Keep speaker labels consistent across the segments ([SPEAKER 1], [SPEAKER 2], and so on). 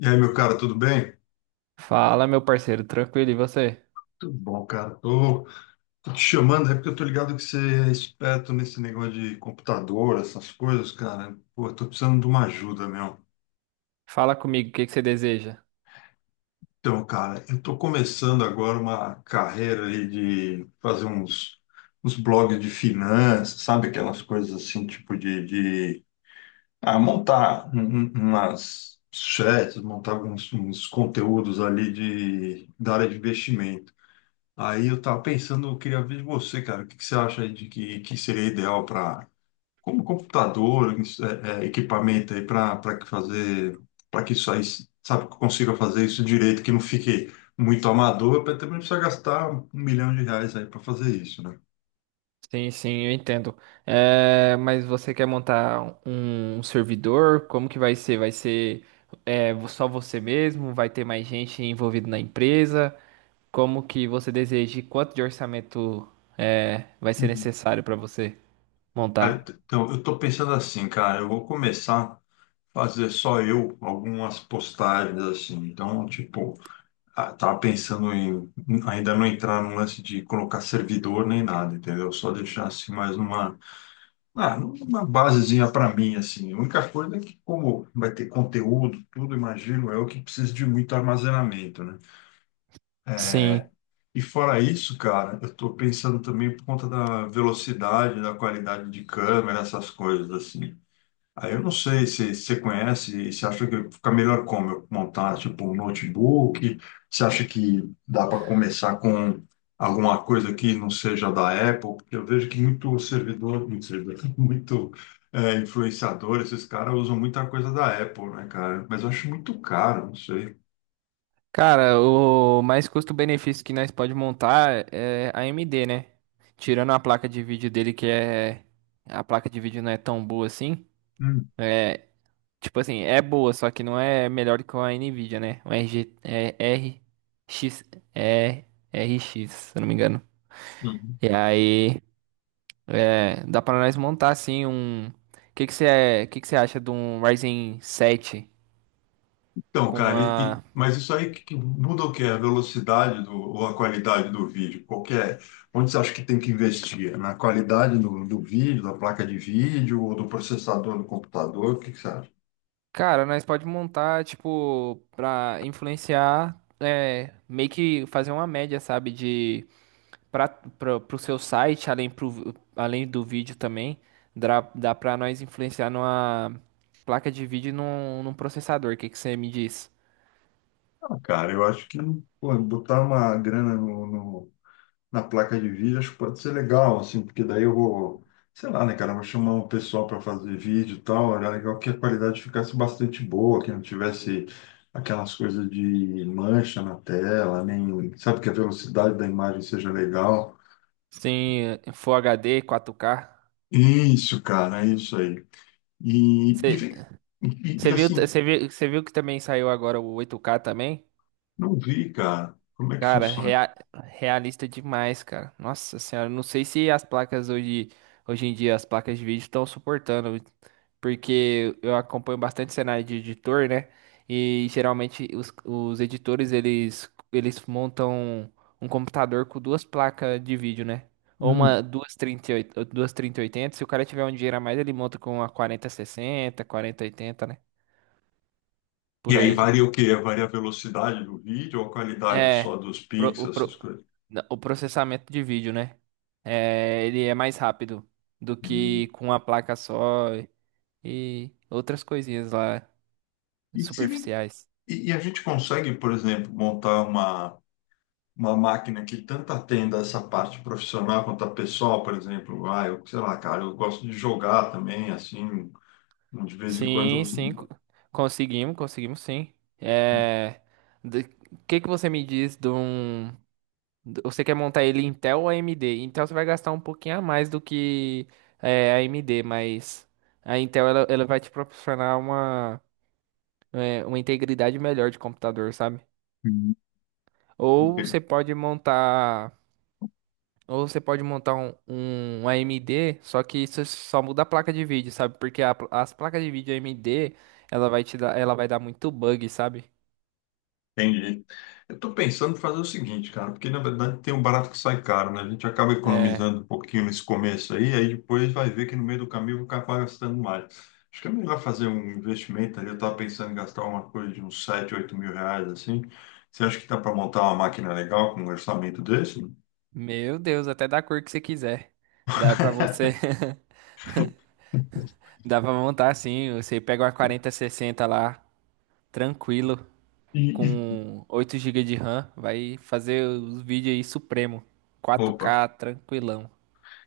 [SPEAKER 1] E aí, meu cara, tudo bem?
[SPEAKER 2] Fala, meu parceiro, tranquilo, e você?
[SPEAKER 1] Tudo bom, cara. Tô te chamando, é porque eu tô ligado que você é esperto nesse negócio de computador, essas coisas, cara. Pô, eu tô precisando de uma ajuda, meu.
[SPEAKER 2] Fala comigo, o que que você deseja?
[SPEAKER 1] Então, cara, eu tô começando agora uma carreira aí de fazer uns blogs de finanças, sabe? Aquelas coisas assim, tipo de montar umas chats, montar alguns uns conteúdos ali da área de investimento. Aí eu tava pensando, eu queria ver de você, cara, o que que você acha aí de que seria ideal para, como computador, isso, equipamento aí para que fazer, para que isso aí, sabe, que eu consiga fazer isso direito, que não fique muito amador, para também não precisar gastar R$ 1.000.000 aí para fazer isso, né?
[SPEAKER 2] Sim, sim, eu entendo. É, mas você quer montar um servidor? Como que vai ser? Vai ser só você mesmo? Vai ter mais gente envolvida na empresa? Como que você deseja? E quanto de orçamento vai ser
[SPEAKER 1] Uhum.
[SPEAKER 2] necessário para você montar?
[SPEAKER 1] Então, eu tô pensando assim, cara, eu vou começar a fazer só eu algumas postagens assim. Então, tipo, ah, tava pensando em ainda não entrar num lance de colocar servidor nem nada, entendeu? Só deixar assim mais uma, numa basezinha para mim, assim. A única coisa é que, como vai ter conteúdo, tudo, imagino eu, que precisa de muito armazenamento, né?
[SPEAKER 2] Sim.
[SPEAKER 1] E fora isso, cara, eu tô pensando também por conta da velocidade, da qualidade de câmera, essas coisas, assim. Aí eu não sei se você conhece, se acha que fica melhor como eu montar tipo um notebook, se acha que dá para começar com alguma coisa que não seja da Apple, porque eu vejo que muito servidor, muito, é, influenciador, esses caras usam muita coisa da Apple, né, cara? Mas eu acho muito caro, não sei.
[SPEAKER 2] Cara, o mais custo-benefício que nós pode montar é a AMD, né? Tirando a placa de vídeo dele, que é. A placa de vídeo não é tão boa assim. É. Tipo assim, é boa, só que não é melhor que a Nvidia, né? O RX, é R x se eu não me engano.
[SPEAKER 1] Hum.
[SPEAKER 2] E aí, dá pra nós montar assim um. O que você acha de um Ryzen 7?
[SPEAKER 1] Então,
[SPEAKER 2] Com
[SPEAKER 1] cara,
[SPEAKER 2] uma
[SPEAKER 1] mas isso aí que muda o quê? A velocidade do, ou a qualidade do vídeo? Qualquer, onde você acha que tem que investir? Na qualidade do, do vídeo, da placa de vídeo ou do processador do computador? O que você acha?
[SPEAKER 2] Cara, nós pode montar, tipo, pra influenciar, meio que fazer uma média, sabe, pro seu site, além do vídeo também, dá pra nós influenciar numa placa de vídeo e num processador, o que que você me diz?
[SPEAKER 1] Ah, cara, eu acho que, pô, botar uma grana na placa de vídeo, acho que pode ser legal, assim, porque daí eu vou, sei lá, né, cara, eu vou chamar um pessoal para fazer vídeo e tal, era legal que a qualidade ficasse bastante boa, que não tivesse aquelas coisas de mancha na tela, nem, sabe, que a velocidade da imagem seja legal.
[SPEAKER 2] Sim, Full HD, 4K.
[SPEAKER 1] Isso, cara, é isso aí. E, e,
[SPEAKER 2] Você
[SPEAKER 1] vem- e,
[SPEAKER 2] você
[SPEAKER 1] e,
[SPEAKER 2] viu,
[SPEAKER 1] assim,
[SPEAKER 2] você viu, você viu que também saiu agora o 8K também?
[SPEAKER 1] não vi, cara, como é que
[SPEAKER 2] Cara,
[SPEAKER 1] funciona.
[SPEAKER 2] realista demais, cara. Nossa senhora, não sei se as placas hoje em dia, as placas de vídeo estão suportando, porque eu acompanho bastante cenário de editor, né? E geralmente os editores, eles montam um computador com duas placas de vídeo, né? Ou
[SPEAKER 1] Hum.
[SPEAKER 2] uma duas 3080, se o cara tiver um dinheiro a mais, ele monta com uma 4060, 4080, né?
[SPEAKER 1] E
[SPEAKER 2] Por
[SPEAKER 1] aí
[SPEAKER 2] aí.
[SPEAKER 1] varia o quê? Varia a velocidade do vídeo ou a qualidade só
[SPEAKER 2] É,
[SPEAKER 1] dos
[SPEAKER 2] pro- o,
[SPEAKER 1] pixels, essas
[SPEAKER 2] pro-
[SPEAKER 1] coisas?
[SPEAKER 2] o processamento de vídeo, né? É, ele é mais rápido do que
[SPEAKER 1] Hum.
[SPEAKER 2] com a placa só e outras coisinhas lá
[SPEAKER 1] E se
[SPEAKER 2] superficiais.
[SPEAKER 1] E, e a gente consegue, por exemplo, montar uma máquina que tanto atenda essa parte profissional quanto a pessoal, por exemplo. Ah, eu, sei lá, cara, eu gosto de jogar também, assim, de vez em quando
[SPEAKER 2] Sim, sim, conseguimos, conseguimos sim. É, do- que que você me diz de um... Você quer montar ele Intel ou AMD? Intel você vai gastar um pouquinho a mais do que a AMD, mas a Intel ela vai te proporcionar uma... uma integridade melhor de computador, sabe? Ou
[SPEAKER 1] eu...
[SPEAKER 2] você pode montar, ou você pode montar um, um AMD, só que isso só muda a placa de vídeo, sabe? Porque as placas de vídeo AMD, ela vai dar muito bug, sabe?
[SPEAKER 1] Entendi. Eu estou pensando em fazer o seguinte, cara, porque na verdade tem um barato que sai caro, né? A gente acaba
[SPEAKER 2] É,
[SPEAKER 1] economizando um pouquinho nesse começo aí, aí depois vai ver que no meio do caminho vai acabar gastando mais. Acho que é melhor fazer um investimento ali. Eu estava pensando em gastar uma coisa de uns R$ 7.000, R$ 8.000, assim. Você acha que dá para montar uma máquina legal com um orçamento desse?
[SPEAKER 2] Meu Deus, até da cor que você quiser. Dá pra você, dá pra montar assim, você pega uma 4060 lá, tranquilo.
[SPEAKER 1] E, e-
[SPEAKER 2] Com 8 gigas de RAM, vai fazer os vídeos aí supremo.
[SPEAKER 1] Opa,
[SPEAKER 2] 4K, tranquilão.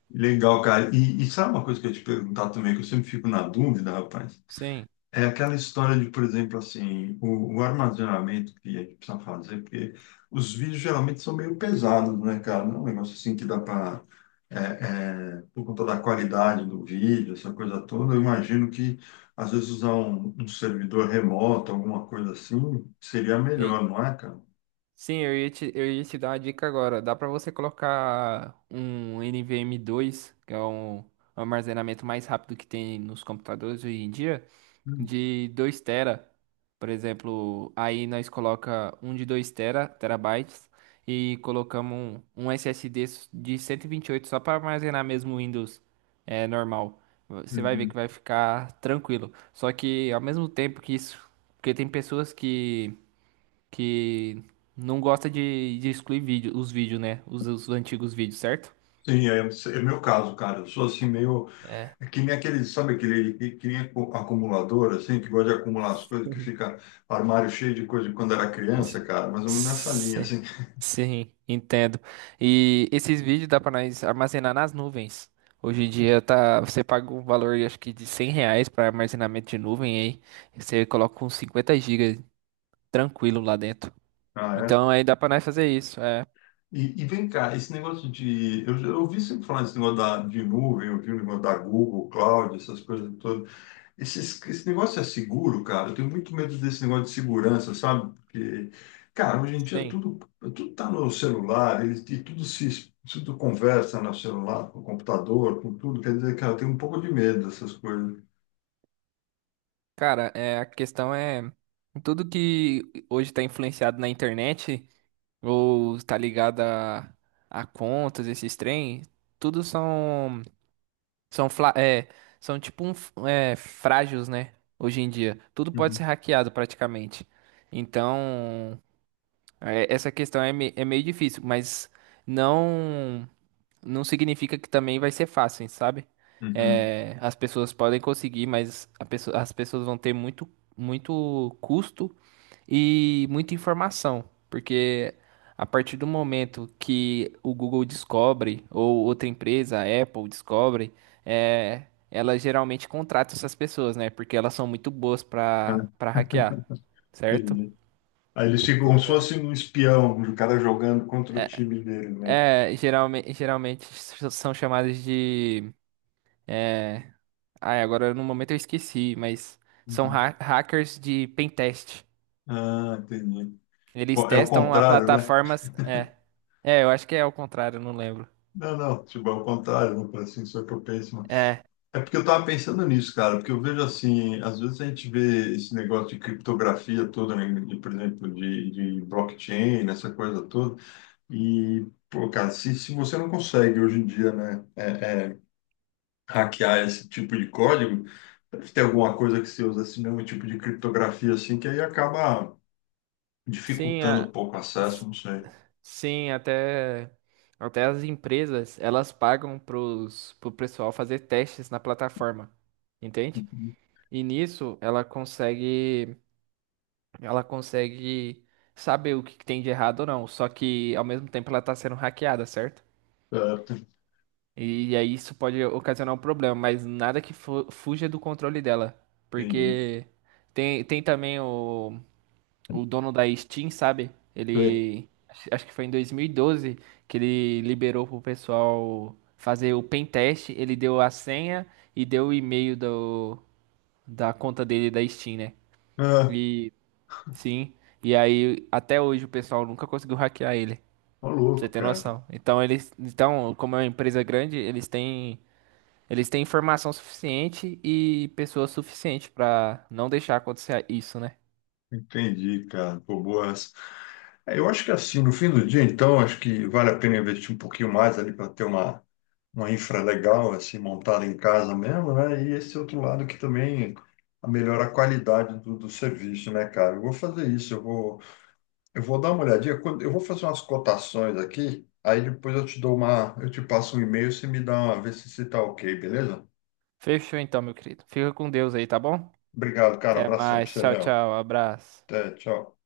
[SPEAKER 1] legal, cara. E sabe uma coisa que eu ia te perguntar também, que eu sempre fico na dúvida, rapaz?
[SPEAKER 2] Sim.
[SPEAKER 1] É aquela história de, por exemplo, assim, o armazenamento que a gente precisa fazer, porque os vídeos geralmente são meio pesados, né, cara? Não é um negócio assim que dá para, por conta da qualidade do vídeo, essa coisa toda, eu imagino que às vezes usar um, um servidor remoto, alguma coisa assim, seria
[SPEAKER 2] Sim,
[SPEAKER 1] melhor, não é, cara?
[SPEAKER 2] sim, eu ia te dar uma dica agora. Dá para você colocar um nvme dois que é um armazenamento mais rápido que tem nos computadores hoje em dia, de 2 tera. Por exemplo, aí nós coloca um de 2 tera, terabytes, e colocamos um SSD de cento e vinte e oito só para armazenar mesmo o Windows normal. Você vai ver
[SPEAKER 1] Uhum.
[SPEAKER 2] que vai ficar tranquilo. Só que ao mesmo tempo que isso, porque tem pessoas que não gosta de excluir os vídeos, né? Os antigos vídeos, certo?
[SPEAKER 1] Sim, é, é meu caso, cara. Eu sou assim meio.
[SPEAKER 2] É.
[SPEAKER 1] É que nem aquele, sabe aquele que nem acumulador, assim, que gosta de acumular as coisas, que fica armário cheio de coisa de quando era criança, cara, mais ou menos nessa linha,
[SPEAKER 2] Sim,
[SPEAKER 1] assim.
[SPEAKER 2] sim, entendo. E esses vídeos dá pra nós armazenar nas nuvens. Hoje em dia tá, você paga um valor, acho que de 100 reais para armazenamento de nuvem aí. Você coloca uns 50 gigas tranquilo lá dentro.
[SPEAKER 1] Ah, é?
[SPEAKER 2] Então aí dá pra nós fazer isso. É,
[SPEAKER 1] E vem cá, esse negócio de... eu ouvi sempre falar desse negócio da, de nuvem, eu ouvi o negócio da Google, Cloud, essas coisas todas. Esse negócio é seguro, cara. Eu tenho muito medo desse negócio de segurança, sabe? Porque, cara, hoje em dia
[SPEAKER 2] sim.
[SPEAKER 1] tudo, tudo tá no celular, eles e tudo se tudo conversa no celular, com o computador, com tudo. Quer dizer, cara, eu tenho um pouco de medo dessas coisas.
[SPEAKER 2] Cara, a questão é tudo que hoje está influenciado na internet, ou tá ligada a contas, esses trem, tudo são fla- é, são tipo frágeis, né? Hoje em dia, tudo pode
[SPEAKER 1] Uhum.
[SPEAKER 2] ser hackeado praticamente. Então, essa questão é meio difícil, mas não não significa que também vai ser fácil, sabe?
[SPEAKER 1] Uhum.
[SPEAKER 2] É, as pessoas podem conseguir, mas as pessoas vão ter muito muito custo e muita informação, porque a partir do momento que o Google descobre, ou outra empresa, a Apple descobre, ela geralmente contrata essas pessoas, né? Porque elas são muito boas
[SPEAKER 1] É,
[SPEAKER 2] para hackear, certo?
[SPEAKER 1] entendi. Aí eles ficam
[SPEAKER 2] Pois
[SPEAKER 1] como se
[SPEAKER 2] é.
[SPEAKER 1] fosse um espião, o cara jogando contra o time dele, né?
[SPEAKER 2] Geralmente são chamadas de. É, Ai, agora no momento eu esqueci, mas são
[SPEAKER 1] Uhum.
[SPEAKER 2] hackers de pentest.
[SPEAKER 1] Ah, entendi.
[SPEAKER 2] Eles
[SPEAKER 1] É o
[SPEAKER 2] testam a
[SPEAKER 1] contrário, né?
[SPEAKER 2] plataformas. É, é, eu acho que é ao contrário, eu não lembro.
[SPEAKER 1] Não, não, tipo, é o contrário, não, assim, só que eu penso.
[SPEAKER 2] É,
[SPEAKER 1] É porque eu tava pensando nisso, cara, porque eu vejo assim, às vezes a gente vê esse negócio de criptografia toda, né, de, por exemplo, de blockchain, essa coisa toda, e, pô, cara, se você não consegue hoje em dia, né, hackear esse tipo de código, deve ter alguma coisa que você usa esse mesmo tipo de criptografia, assim, que aí acaba
[SPEAKER 2] sim,
[SPEAKER 1] dificultando um pouco o acesso,
[SPEAKER 2] s-
[SPEAKER 1] não sei.
[SPEAKER 2] sim, até as empresas, elas pagam pro pessoal fazer testes na plataforma, entende?
[SPEAKER 1] Uhum.
[SPEAKER 2] E nisso ela consegue saber o que que tem de errado ou não, só que ao mesmo tempo ela tá sendo hackeada, certo?
[SPEAKER 1] Certo,
[SPEAKER 2] E aí isso pode ocasionar um problema, mas nada que fuja do controle dela,
[SPEAKER 1] entendi.
[SPEAKER 2] porque tem também o dono da Steam, sabe?
[SPEAKER 1] Sei.
[SPEAKER 2] Ele. Acho que foi em 2012 que ele liberou pro pessoal fazer o pen teste. Ele deu a senha e deu o e-mail da conta dele da Steam, né?
[SPEAKER 1] Ah,
[SPEAKER 2] E sim. E aí, até hoje, o pessoal nunca conseguiu hackear ele. Pra
[SPEAKER 1] tá
[SPEAKER 2] você
[SPEAKER 1] louco,
[SPEAKER 2] ter
[SPEAKER 1] cara.
[SPEAKER 2] noção. Então, eles. Então, como é uma empresa grande, Eles têm informação suficiente e pessoas suficientes pra não deixar acontecer isso, né?
[SPEAKER 1] Entendi, cara. Pô, boa essa. É, eu acho que assim, no fim do dia, então, acho que vale a pena investir um pouquinho mais ali para ter uma infra legal, assim, montada em casa mesmo, né? E esse outro lado que também melhora a qualidade do, do serviço, né, cara? Eu vou fazer isso, eu vou dar uma olhadinha, eu vou fazer umas cotações aqui, aí depois eu te dou uma, eu te passo um e-mail, você me dá uma, vê se, se tá ok, beleza?
[SPEAKER 2] Fechou então, meu querido. Fica com Deus aí, tá bom?
[SPEAKER 1] Obrigado, cara,
[SPEAKER 2] Até
[SPEAKER 1] abração pra
[SPEAKER 2] mais.
[SPEAKER 1] você,
[SPEAKER 2] Tchau,
[SPEAKER 1] meu.
[SPEAKER 2] tchau. Abraço.
[SPEAKER 1] Até, tchau.